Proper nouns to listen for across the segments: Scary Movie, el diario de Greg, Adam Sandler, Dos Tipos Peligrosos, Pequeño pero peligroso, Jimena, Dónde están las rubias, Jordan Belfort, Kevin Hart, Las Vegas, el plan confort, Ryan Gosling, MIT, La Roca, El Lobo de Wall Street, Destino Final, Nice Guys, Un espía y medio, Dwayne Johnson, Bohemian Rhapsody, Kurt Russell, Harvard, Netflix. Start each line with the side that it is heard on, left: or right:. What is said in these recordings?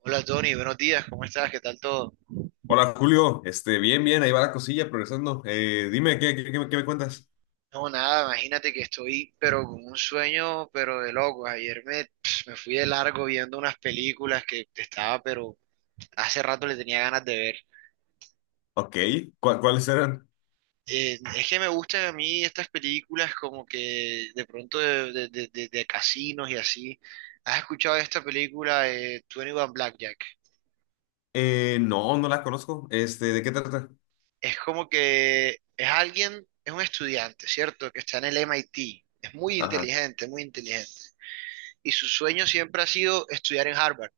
right: Hola Tony, buenos días, ¿cómo estás? ¿Qué tal todo?
left: Hola Julio, bien, bien, ahí va la cosilla progresando. Dime, ¿qué me cuentas?
right: No, nada, imagínate que estoy, pero con un sueño, pero de loco. Ayer me, me fui de largo viendo unas películas que estaba, pero hace rato le tenía ganas de ver.
left: Ok, ¿cuáles eran?
right: Es que me gustan a mí estas películas como que de pronto de casinos y así. ¿Has escuchado de esta película, 21 Blackjack?
left: No, no la conozco. ¿De qué trata?
right: Es como que es alguien, es un estudiante, ¿cierto? Que está en el MIT. Es muy
left: Ajá,
right: inteligente, muy inteligente. Y su sueño siempre ha sido estudiar en Harvard,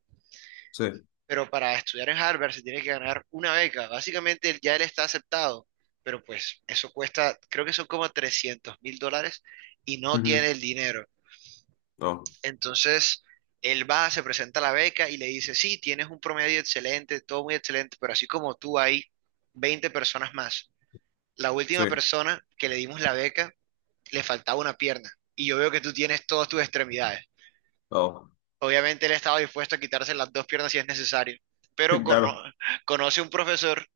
left: sí.
right: pero para estudiar en Harvard se tiene que ganar una beca. Básicamente él- ya él está aceptado, pero pues eso cuesta, creo que son como $300.000 y no
left: Ujú.
right: tiene el dinero.
left: Oh,
right: Entonces él va, se presenta a la beca y le dice, sí, tienes un promedio excelente, todo muy excelente, pero así como tú hay 20 personas más. La
left: sí.
right: última persona que le dimos la beca le faltaba una pierna y yo veo que tú tienes todas tus extremidades.
left: Oh,
right: Obviamente él estaba dispuesto a quitarse las dos piernas si es necesario, pero
left: claro,
right: conoce un profesor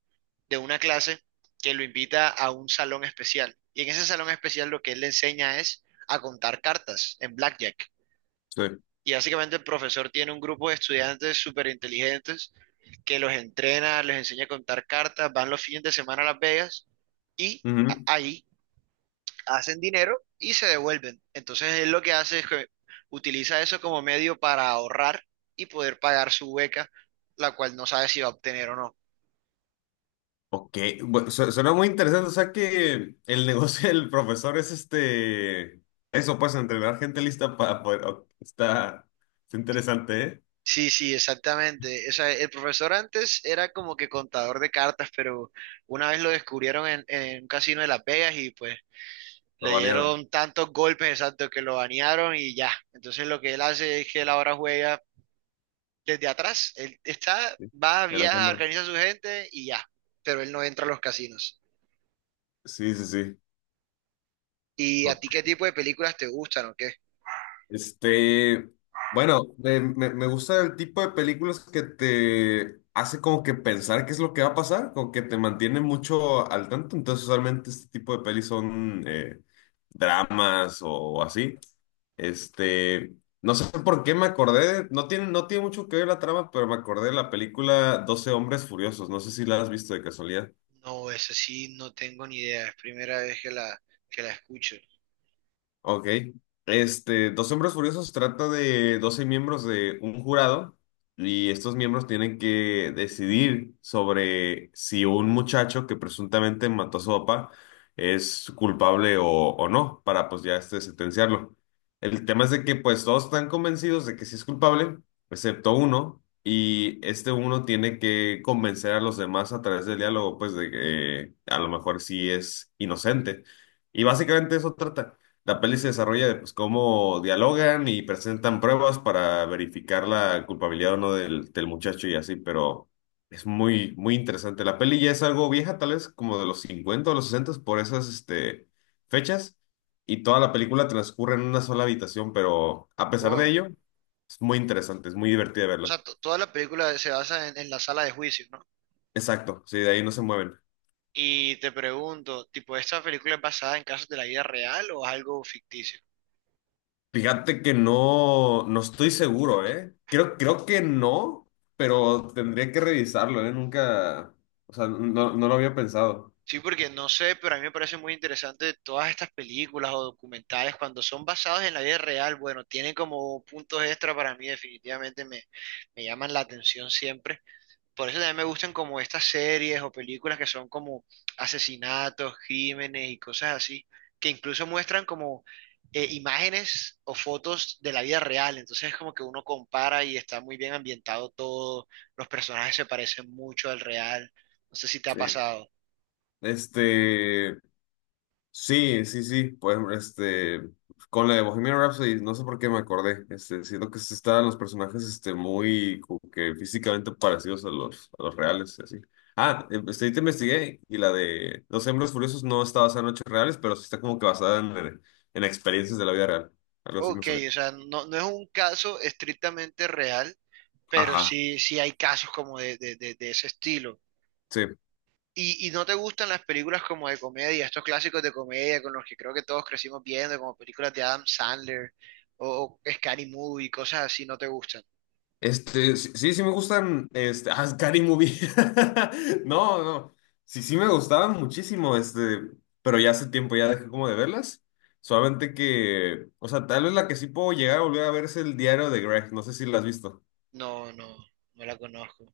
right: de una clase que lo invita a un salón especial. Y en ese salón especial lo que él le enseña es a contar cartas en blackjack.
left: sí.
right: Y básicamente el profesor tiene un grupo de estudiantes súper inteligentes que los entrena, les enseña a contar cartas, van los fines de semana a Las Vegas y
left: Ujú.
right: ahí hacen dinero y se devuelven. Entonces él lo que hace es que utiliza eso como medio para ahorrar y poder pagar su beca, la cual no sabe si va a obtener o no.
left: Ok, bueno, suena muy interesante. O sea que el negocio del profesor es este, eso, pues, entrenar gente lista para poder. Ok, está, está interesante, ¿eh?
right: Sí, sí, exactamente. O sea, el profesor antes era como que contador de cartas, pero una vez lo descubrieron en un casino de Las Vegas y pues
left: Lo
right: le
left: banearon.
right: dieron tantos golpes exactos que lo banearon y ya. Entonces lo que él hace es que él ahora juega desde atrás. Él está,
left: Sí.
right: va,
left: En la
right: viaja,
left: sombra.
right: organiza a su gente y ya. Pero él no entra a los casinos.
left: Sí, sí,
right: ¿Y a ti
left: sí.
right: qué tipo de películas te gustan o qué?
left: Este, bueno, me gusta el tipo de películas que te hace como que pensar qué es lo que va a pasar, como que te mantiene mucho al tanto. Entonces, usualmente este tipo de pelis son dramas o así. Este, no sé por qué me acordé, no tiene, no tiene mucho que ver la trama, pero me acordé de la película Doce Hombres Furiosos. No sé si la has visto de casualidad.
right: No, esa sí no tengo ni idea, es primera vez que que la escucho.
left: Ok. Dos Hombres Furiosos trata de 12 miembros de un jurado y estos miembros tienen que decidir sobre si un muchacho que presuntamente mató a su papá es culpable o no para pues ya este sentenciarlo. El tema es de que pues todos están convencidos de que sí es culpable, excepto uno, y este uno tiene que convencer a los demás a través del diálogo pues de que a lo mejor sí es inocente. Y básicamente eso trata. La peli se desarrolla de pues, cómo dialogan y presentan pruebas para verificar la culpabilidad o no del, del muchacho y así, pero es muy, muy interesante. La peli ya es algo vieja, tal vez como de los 50 o los 60 por esas este, fechas, y toda la película transcurre en una sola habitación, pero a pesar de
right: Oh,
left: ello, es muy interesante, es muy divertida
right: o sea,
left: verla.
right: toda la película se basa en la sala de juicio, ¿no?
left: Exacto, sí, de ahí no se mueven.
right: Y te pregunto, tipo, ¿esta película es basada en casos de la vida real o es algo ficticio?
left: Fíjate que no, no estoy seguro, ¿eh? Creo, creo que no, pero tendría que revisarlo, ¿eh? Nunca, o sea, no, no lo había pensado.
right: Sí, porque no sé, pero a mí me parece muy interesante todas estas películas o documentales cuando son basados en la vida real, bueno, tienen como puntos extra para mí, definitivamente me llaman la atención siempre. Por eso también me gustan como estas series o películas que son como asesinatos, crímenes y cosas así, que incluso muestran como imágenes o fotos de la vida real. Entonces es como que uno compara y está muy bien ambientado todo, los personajes se parecen mucho al real. No sé si te ha
left: Sí.
right: pasado.
left: Este, sí, sí, sí, pues con la de Bohemian Rhapsody, no sé por qué me acordé, siento que se estaban los personajes, muy, como que físicamente parecidos a los reales, y así. Ahí te investigué, y la de Los Hombres Furiosos no está basada en hechos reales, pero sí está como que basada en experiencias de la vida real, algo así me
right: Ok,
left: salió.
right: o sea, no, no es un caso estrictamente real, pero
left: Ajá,
right: sí, sí hay casos como de, de ese estilo.
left: sí.
right: Y no te gustan las películas como de comedia, estos clásicos de comedia con los que creo que todos crecimos viendo, como películas de Adam Sandler o Scary Movie, cosas así, no te gustan?
left: Sí, sí me gustan, Scary Movie. No, no, sí, sí me gustaban muchísimo, pero ya hace tiempo ya dejé como de verlas. Solamente que, o sea, tal vez la que sí puedo llegar a volver a ver es El Diario de Greg, no sé si la has visto.
right: No, no, no la conozco.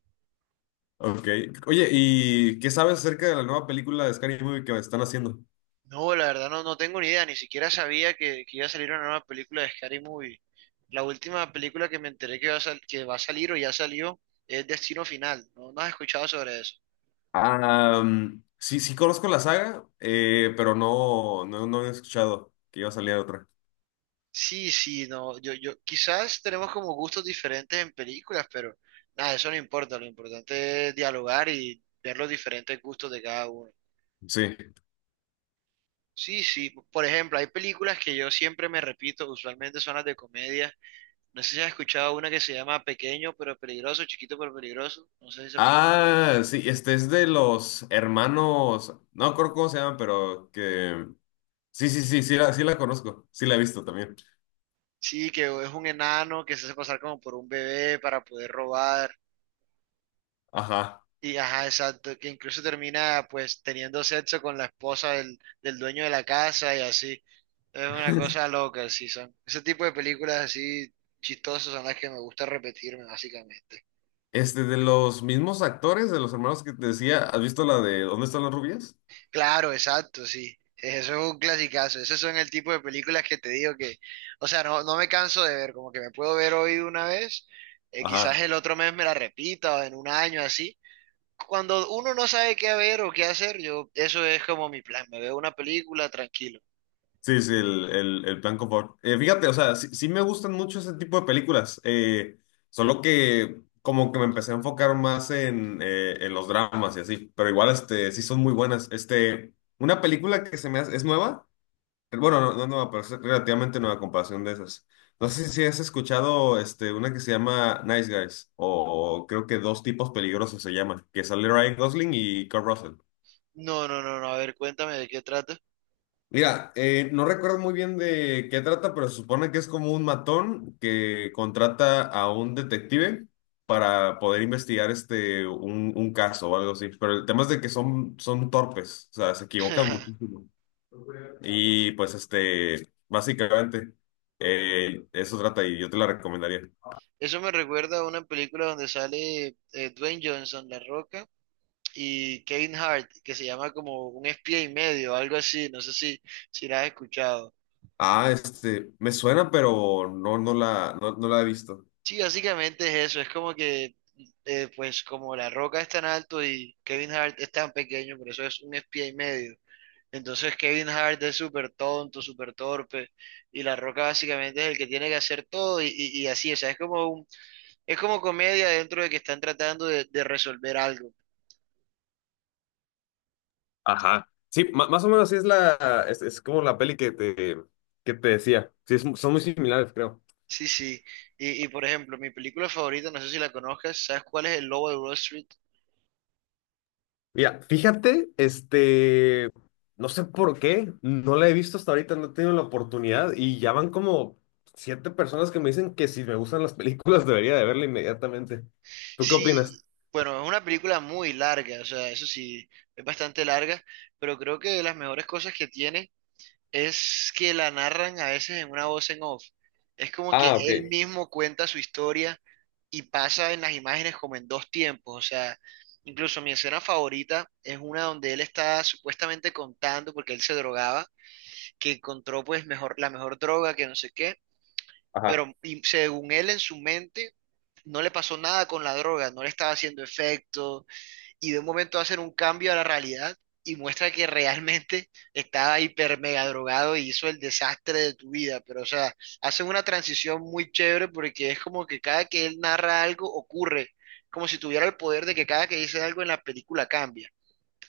left: Ok. Oye, ¿y qué sabes acerca de la nueva película de Scary Movie que están haciendo?
right: No, la verdad no, no tengo ni idea, ni siquiera sabía que iba a salir una nueva película de Scary Movie. La última película que me enteré que va a, que va a salir o ya salió es Destino Final. ¿No, no has escuchado sobre eso?
left: Sí, sí conozco la saga, pero no, no, no he escuchado que iba a salir otra.
right: Sí, sí, no, yo, quizás tenemos como gustos diferentes en películas, pero nada, eso no importa, lo importante es dialogar y ver los diferentes gustos de cada uno.
left: Sí.
right: Sí, sí, por ejemplo, hay películas que yo siempre me repito, usualmente son las de comedia. No sé si has escuchado una que se llama Pequeño pero peligroso, Chiquito pero peligroso, no sé si sepas cuál es.
left: Ah, sí, este es de los hermanos, no recuerdo cómo se llaman, pero que... Sí, sí, sí, sí la conozco, sí la he visto también.
right: Sí, que es un enano que se hace pasar como por un bebé para poder robar.
left: Ajá.
right: Y ajá, exacto, que incluso termina pues teniendo sexo con la esposa del, del dueño de la casa y así. Es una cosa loca, sí, son. Ese tipo de películas así chistosas son las que me gusta repetirme, básicamente.
left: De los mismos actores, de los hermanos que te decía, ¿has visto la de ¿Dónde están las rubias?
right: Claro, exacto, sí. Eso es un clasicazo. Esos son el tipo de películas que te digo que, o sea, no, no me canso de ver, como que me puedo ver hoy una vez, quizás
left: Ajá.
right: el otro mes me la repita o en un año así. Cuando uno no sabe qué ver o qué hacer, yo, eso es como mi plan. Me veo una película tranquilo.
left: Sí, sí, el plan confort. Fíjate, o sea, sí, sí me gustan mucho ese tipo de películas, solo que como que me empecé a enfocar más en los dramas y así, pero igual sí son muy buenas. Una película que se me hace, es nueva. Bueno, no, no, no, pero es relativamente nueva comparación de esas. No sé si has escuchado una que se llama Nice Guys, o creo que Dos Tipos Peligrosos se llama, que sale Ryan Gosling y Kurt Russell.
right: No, no, no, no. A ver, cuéntame de qué trata.
left: Mira, no recuerdo muy bien de qué trata, pero se supone que es como un matón que contrata a un detective para poder investigar un caso o algo así. Pero el tema es de que son, son torpes, o sea, se equivocan muchísimo. Y pues básicamente, eso trata y yo te la recomendaría.
right: Eso me recuerda a una película donde sale Dwayne Johnson, La Roca, y Kevin Hart, que se llama como Un espía y medio, algo así, no sé si, si la has escuchado.
left: Me suena, pero no, no, no la he visto.
right: Sí, básicamente es eso, es como que, pues como La Roca es tan alto y Kevin Hart es tan pequeño, por eso es un espía y medio. Entonces Kevin Hart es súper tonto, súper torpe, y La Roca básicamente es el que tiene que hacer todo y, y así, o sea, es como un, es como comedia dentro de que están tratando de resolver algo.
left: Ajá. Sí, más o menos sí es la, es como la peli que te decía. Sí, son muy similares, creo.
right: Sí, sí. Y por ejemplo, mi película favorita, no sé si la conozcas, ¿sabes cuál es El Lobo de Wall Street?
left: Mira, fíjate, no sé por qué, no la he visto hasta ahorita, no he tenido la oportunidad y ya van como siete personas que me dicen que si me gustan las películas debería de verla inmediatamente. ¿Tú qué opinas?
right: Sí, bueno, es una película muy larga, o sea, eso sí, es bastante larga, pero creo que de las mejores cosas que tiene es que la narran a veces en una voz en off. Es como que
left: Ah, ok.
right: él mismo cuenta su historia y pasa en las imágenes como en dos tiempos, o sea, incluso mi escena favorita es una donde él está supuestamente contando, porque él se drogaba, que encontró pues mejor, la mejor droga, que no sé qué.
left: Ajá.
right: Pero y según él en su mente, no le pasó nada con la droga, no le estaba haciendo efecto, y de un momento hacen un cambio a la realidad y muestra que realmente estaba hiper mega drogado y hizo el desastre de tu vida. Pero, o sea, hacen una transición muy chévere porque es como que cada que él narra algo ocurre, como si tuviera el poder de que cada que dice algo en la película cambia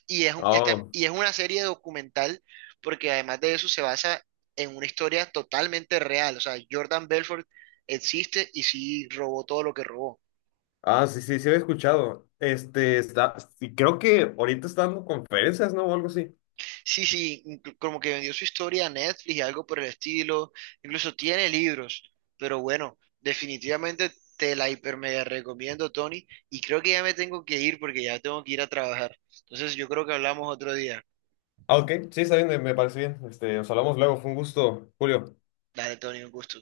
right: y es,
left: Oh.
right: y es una serie documental porque además de eso se basa en una historia totalmente real. O sea, Jordan Belfort existe y sí robó todo lo que robó.
left: Ah, sí, sí, sí había escuchado. Está, sí, creo que ahorita está dando conferencias, ¿no? O algo así.
right: Sí, sí, como que vendió su historia a Netflix y algo por el estilo. Incluso tiene libros. Pero bueno, definitivamente te la hiper mega recomiendo, Tony. Y creo que ya me tengo que ir porque ya tengo que ir a trabajar. Entonces yo creo que hablamos otro día.
left: Ah, ok, sí, está bien, me parece bien. Nos hablamos luego, fue un gusto, Julio.
right: Dale, Tony, un gusto.